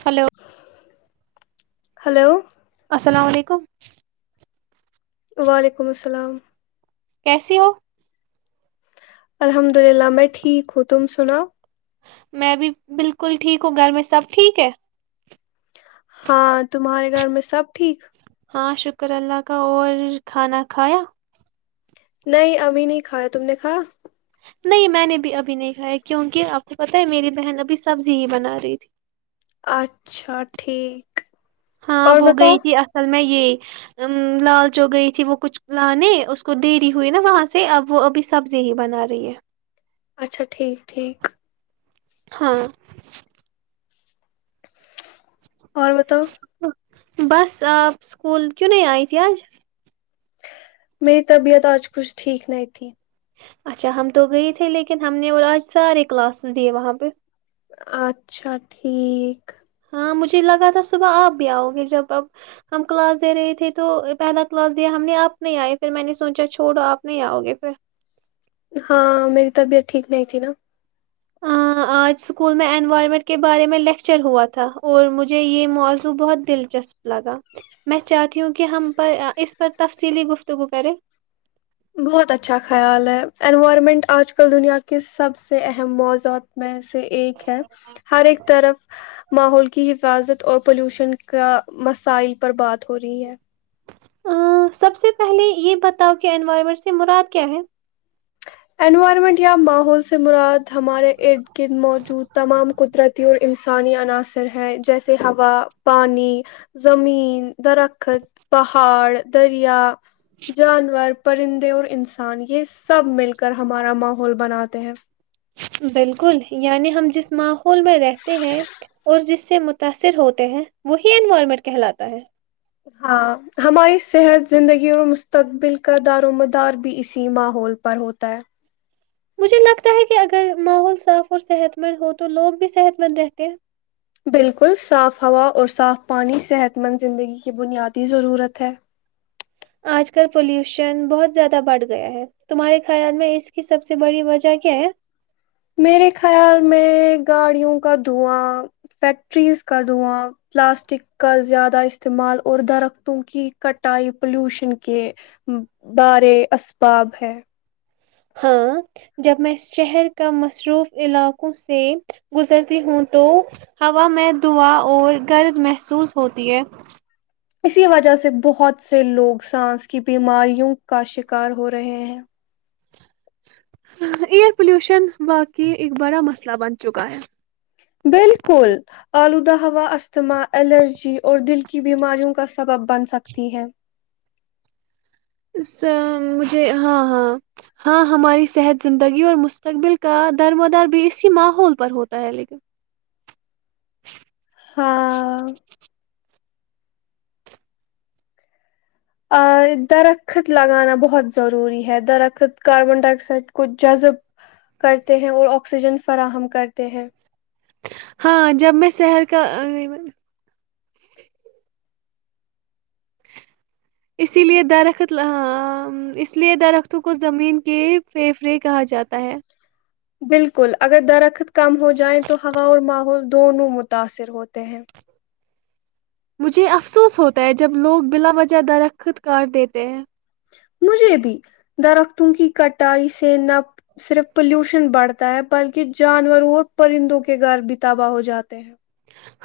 Hello [inaudible] hello [inaudible] السلام علیکم [unintelligible] وعلیکم السلام [unintelligible] کیسی ہو [inaudible] الحمد للہ میں ٹھیک ہوں تم سناؤ میں بھی بالکل ٹھیک ہوں گھر میں سب ٹھیک ہے ہاں تمہارے گھر میں سب ٹھیک ہاں شکر اللہ کا اور کھانا کھایا نہیں ابھی نہیں کھایا تم نے کھا نہیں میں نے بھی ابھی نہیں کھایا کیونکہ آپ کو پت ہے میری بہن ابھی سبزی ہی بنا رہی تھی اچھا ٹھیک ہاں اور وہ بتاؤ گئی تھی اصل میں یہ ا لال جو گئی تھی وہ کچھ لانے اس کو دری ہوئی نا وہاں سے اب وہ ابھی سبزی ہی بنا رہی ہے اچھا ٹھیک ٹھیک ہاں اور بتاؤ بس آپ اسکول کیوں نہیں آئی تھی آج میری طبیعت آج کچھ ٹھیک نہیں تھی اچھا ہم تو گئے تھے لیکن ہم نے اور آج سارے کلاسز دیے وہاں پہ اچھا ٹھیک ہاں مجھے لگا تھا صبح آپ بھی آؤ گے جب اب ہم کلاس دے رہے تھے تو پہلا کلاس دیا ہم نے آپ نہیں آئے پھر میں نے سوچا چھوڑو آپ نہیں آؤ گے پھر ہاں میری طبیعت ٹھیک نہیں تھی نا آج اسکول میں انوائرمنٹ کے بارے میں لیکچر ہوا تھا اور مجھے یہ موضوع بہت دلچسپ لگا میں چاہتی ہوں کہ ہم پر اس پر تفصیلی گفتگو کرے بہت اچھا خیال ہے انوائرمنٹ آج کل دنیا کا کے سب سے اہم موضوعات میں سے ایک ہے ہر ایک طرف ماحول کی حفاظت اور پلیوشن کا مسائل پر بات تھوڑی ہے سب سے پہلے یہ بتاؤ کہ انوائرمنٹ سے مراد کیا ہے انوائرمنٹ یا ماحول سے مراد ہمارے ارد گرد موجود تمام قدرتی اور انسان آسانی عناصر ہیں جیسے ہوا پانی زمین درخت پہاڑ دریا جانور پرندے اور انسان یہ سب مل کر کر ہمارا ماحول بناتے ہیں بالکل یعنی ہم جس ماحول میں رہتے ہیں اور جس سے متاثر ہوتے ہیں وہی انوائرمنٹ کہلاتا ہے ہاں ہماری صحت زندگی اور مستقبل کا دار و مدار بھی اسی ماحول پر ہوتا ہے مجھے لگتا ہے کہ اگر ماحول صاف اور صحت مند ہو تو لوگ بھی صحت مند رہتے ہیں بالکل صاف ہوا اور صاف پانی صحت مند زندگی کی بنیادی ضرورت ہے آج کل پولوشن بہت زیادہ بڑھ گیا ہے تمہارے خیال میں اس کی سب سے بڑی وجہ کیا ہے میرے خیال میں گاڑیوں کا دھواں فیکٹریز کا دھواں پلاسٹک کا زیادہ استعمال اور درختوں کی کٹائی پلیوشن کے بارے اسباب ہے ہاں جب میں شہر کا مصروف علاقوں سے گزرتی ہوں تو ہوا میں دعا اور گرد محسوس ہوتی ہے اسی وجہ سے بہت سے لوگ سانس کی بیماریوں کا شکار ہو رہے ہیں ایئر پولوشن واقع ایک بڑا مسئلہ بن چکا ہے بالکل آلودہ ہوا اجتھما الرجی اور دل کی بیماریوں کا سبب بن سکتی ہے مجھے ہاں ہاں ہاں ہماری صحت زندگی اور مستقبل کا درمدار بھی اسی ماحول پر ہوتا ہے لیکن ہاں آ درخت لگانا بہت ضروری ہے درخت کاربن ڈائی آکسائڈ کو جذب کرتے ہیں اور آکسیجن فراہم کرتے ہیں ہاں جب میں شہر کا اسی لیے درخت ہاں اس لیے درختوں کو زمین کے پھیپھڑے کہا جاتا ہے بالکل اگر درخت کم ہو جائے تو ہوا اور ماحول دونوں متاثر ہوتے ہیں مجھے افسوس ہوتا ہے جب لوگ بلا وجہ درخ خود کار دیتے ہیں مجھے بھی درختوں کی کٹائی سے نہ صرف پولوشن بڑھتا ہے بلکہ جانوروں اور پرندوں کے گھر بھی تباہ ہو جاتے ہیں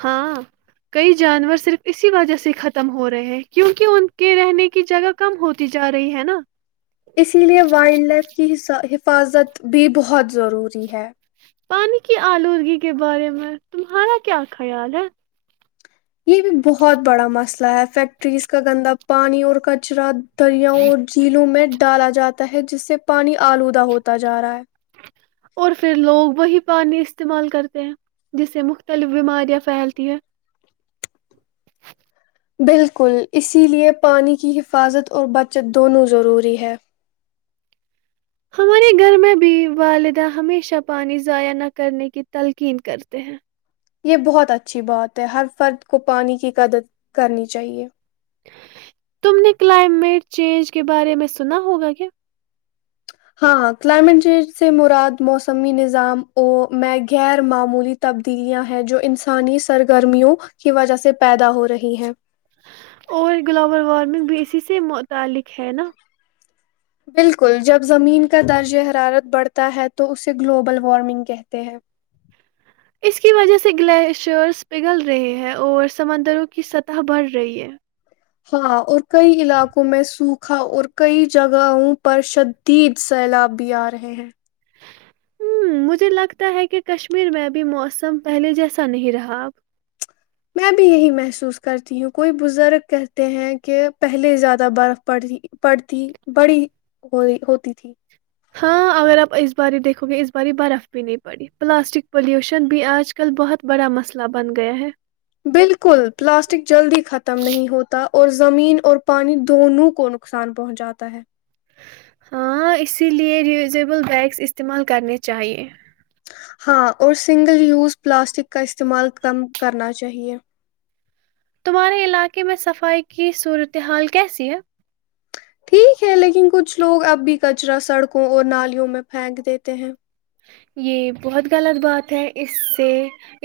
ہاں کئی جانور صرف اسی وجہ سے ختم ہو رہے ہیں کیونکہ ان کے رہنے کی جگہ کم ہوتی جا رہی ہے نا اسی لیے وائلڈ لائف کی حفاظت بھی بہت ضروری ہے پانی کی آلودگی کے بارے میں تمہارا کیا خیال ہے یہ بھی بہت بڑا مسئلہ تا ہے فیکٹریز کا گندا پانی اور کچرا دریاؤں اور جھیلوں میں ڈالا جاتا ہے جس سے پانی آلودہ ہوتا جا رہا ہے اور پھر لوگ وہی پانی استعمال کرتے ہیں جس سے مختلف بیماریاں پھیلتی ہیں بالکل اسی لیے پانی کی حفاظت اور بچت دونوں ضروری ہے [unintelligible] ہمارے گھر میں بھی والدہ ہمیشہ پانی ضائع نہ کرنے کی تلقین کرتے ہیں یہ بہت اچھی بات ہے ہر فرد کو پانی کی قدر کرنی چاہیے تم نے کلائمیٹ چینج کے بارے میں سنا ہوگا کیا ہاں ہاں کلائمیٹ چینج سے مراد موسمی نظام او میں غیر معمولی تبدیلیاں ہیں جو انسانی سرگرمیوں کی وجہ سے پیدا ہو رہی ہیں اور گلوبل وارمنگ بھی کسی سے متعلق ہے نا بالکل جب زمین کا درجہ حرارت بڑھتا ہے تو اسے گلوبل وارمنگ کہتے ہیں اس کی وجہ سے گلیشرس پگھل رہے ہیں اور سمندروں کی سطح بڑھ رہی ہے ہاں اور کئی علاقوں میں سوکھ اور کئی جگہوں پر شدید سیلاب بھی آ رہے ہیں ہ مجھے لگتا ہے کہ کشمیر میں ابھی موسم پہلے جیسا نہیں رہا اب میں بھی یہی محسوس کرتی ہوں کوئی بزرگ کہتے ہیں کہ پہلے زیادہ برف پڑی پڑتی بڑی ہوی ہوتی تھی ہاں اگر آپ اس بار دیکھو گے اس باری برف بھی نہیں پڑی پلاسٹک پلیوشن بھی آج کل بہت بڑا مسئلہ بن گیا ہے بالکل پلاسٹک جلدی ختم نہیں ہوتا اور زمین اور پانی دونوں کو نقصان پہنچاتا ہے ہاں اسی لیے ریوزیبل بیگس استعمال کرنے چاہیے ہاں اور سنگل یوز پلاسٹک کا استعمال کم کرنا چاہیے تمہارے علاقے میں صفائی کی صورتحال کیسی ہے ٹھیک ہے لیکن کچھ لوگ اب بھی کچرا سڑکوں اور نالیوں میں پھینک دیتے ہیں یہ بہت غلط بات ہے اس سے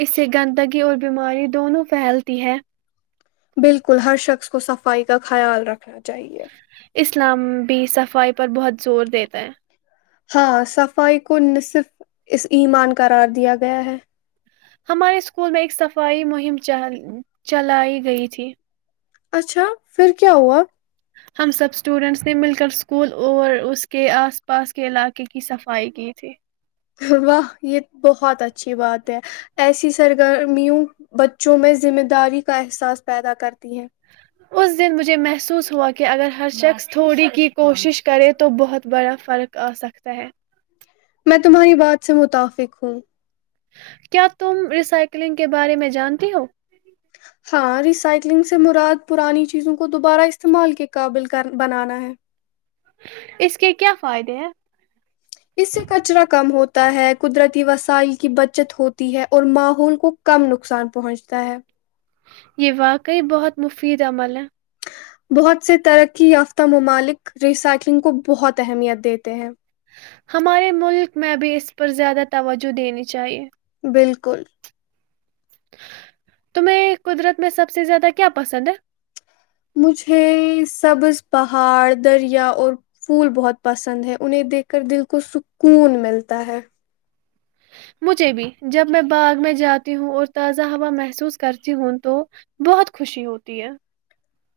اس سے گندگی اور بیماری دونوں پھیلتی ہے بالکل ہر شخص کو صفائی کا خیال رکھنا چاہیے اسلام بھی صفائی پر بہت زور دیتا ہے [unintelligible] ہاں صفائی کو نہ صرف اس ایمان قرار دیا گیا ہے ہمارے اسکول میں ایک صفائی مہم چلائی گئی تھی اچھا پھر کیا ہوا ہم سب اسٹوڈینٹس نے مل کر اسکول اور اس کے آس پاس کے علاقے کی صفائی کی تھی واہ یہ بہت اچھی بات ہے ایسی سرگرمیوں بچوں میں ذمہ داری کا احساس پیدا کرتے اس دن مجھے محسوس ہوا کہ کہ اگر ہر شخص تھوڑی کی کوشش کرے تو بہت بڑا فرق آ سکتا ہے میں تمہاری بات سے متفق ہوں کیا تم ریسائکلنگ کے بارے میں جانتی ہو؟ ہاں ریسائیکلنگ سے مراد پرانی چیزوں کو دوبارہ استعمال کے قابل بنانا ہے اس کے کیا فائدے ہیں؟ اس سے کچرا کم ہوتا ہے قدرتی وسائل کی بچت ہوتی ہے اور ماحول کو کم نقصان پہنچتا ہے یہ واقعی بہت مفید عمل ہے بہت سے ترقی یافتہ ممالک ریسائکلنگ کو بہت اہمیت دیتے ہیں ہمارے ملک میں اب اس پر زیادہ توجہ دینی چاہیے بالکل تمہیں قدرت میں سب سے زیادہ کیا پسند ہے مجھے سبز پہاڑ دریا اور پھول بہت پسند ہے انہیں دیکھ کر دل کو سکون ملتا ہے مجھے بھی جب میں باغ میں جاتی ہوں اور تازہ ہوا محسوس کرتی ہوں تو بہت خوشی ہوتی ہے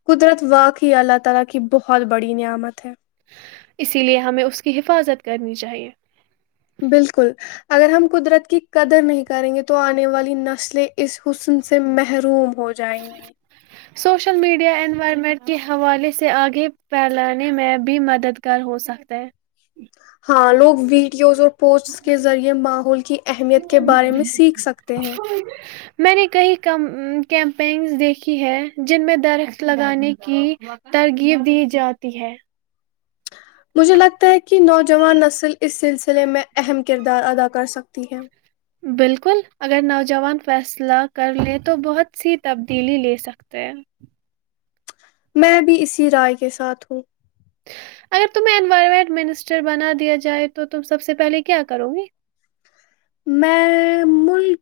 قدرت وااک ہی اللہ تعا لا کی بہت بڑی نعمت ہے اسی لیے ہمیں اس کی حفاظت کرنی چاہیے بالکل اگر ہم قدرت کی قدر نہیں کریں گے تو آنے والی نسلیں اس حسن سے محروم ہو جائیں گی سوشل میڈیا اینڈوائ ہیمٹ کے حوالے سے آگے پھیلانے میں بھی مددگار ہو سکتا ہے ہاں لوگ ویڈیوز اور پوسٹس کے ذریعے ماحول کی اہمیت کے بارے میں سیکھ سکتے ہیں میں نے کئیم کیمپینگز دیکھی ہے جن میں درخت لگانے کی ترغیب دی جاتی ہے مجھے لگتا ہے کہ نوجوان نسل اس سلسلے میں اہم کردار ادا کر سکتا بالکل اگر نو جوان فیصلہ کر لیں تو بہت سی تبدیلی لے سکتے ہیں میں بھی اسی رائے کے ساتھ ہوں اگر تمہیں انوائرمنٹ منسٹر بنا دیا جائے تو تم سب سے پہلے کیا کرو گی میں ملک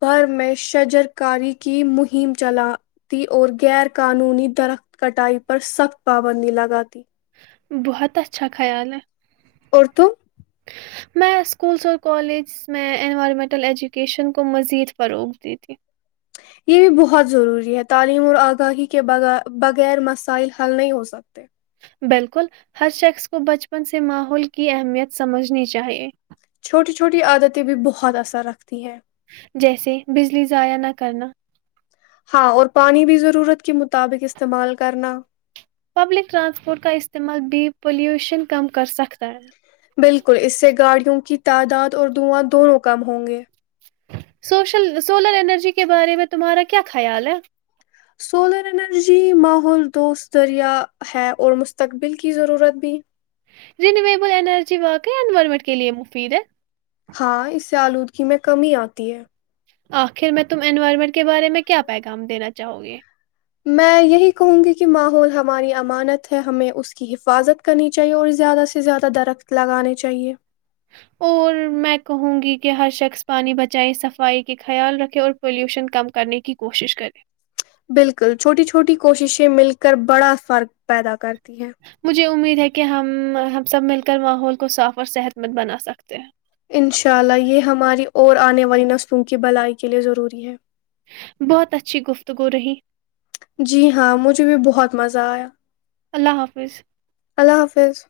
بھر میں شجر کاری کی مہم چلاتی اور غیر قانونی درخت کٹائی پر سخت پابندی لگاتی بہت اچھا خیال ہے اورر تو میں اسکولس اور کالجز میں انوائرمنٹل ایجوکیشن کو مزید فروغ دی تھی یہ بھی بہت ضروری ہے تعلیم اور آگاہی کے بغیر مسائل حل نہیں ہو سکتے بالکل ہر شخص کو بچپن سے ماحول کی اہمیت سمجھنی چاہیے چھوٹی چھوٹی عادتیں بھی بہت اثر رکھتی ہیں جیسے بجلی ضائع نہ کرنا ہاں اور پانی بھی ضرورت کے مطابق استعمال کرنا پبلک ٹرانسپورٹ کا استعمال بھی پلیوشن کم کر سکتا ہے بالکل اس سے گاڑیوں کی تعداد اور داں دونوں کم ہوں گے سوشل سولر انرجی کے بارے میں تمہارا کیا خیال ہے سولر انرجی ماحول دوست دذریہ ہے اور مستقبل کی ضرورت بھی رینیویبل انرجی واقع انوائرمنٹ کے لیئے مفید ہے ہاں اس سے آلودگی میں کمی آتی ہے آخر میں تم انوائرمنٹ کے بارے میں کیا پیغام دینا چاہو گے میں یہی کہوں گی کہ ماحول ہماری امانت ہے ہمیں اس کی حفاظت کرنی چاہیے اور زیادہ سے زیادہ درخت لگانے چاہیے اور میں کہوں گی کہ ہر شخص پانی بچائیں صفائی کا خیال رکھے اور پلیوشن کم کرنے کی کوشش کریں بالکل چھوٹی چھوٹی کوششیں مل کر بڑا فرق پیدا کر مجھے امید ہے کہ ہم ہم سب مل کر ماحول کو صاف اور صحت مند بنا سکتے ہیں انشاء اللہ یہ ہماری اور آنے والی نسلوں کی بلائی کے لیے ضروری ہے بہت اچھی گفتگو رہی ت مز آایا اللہ حافظ حافظ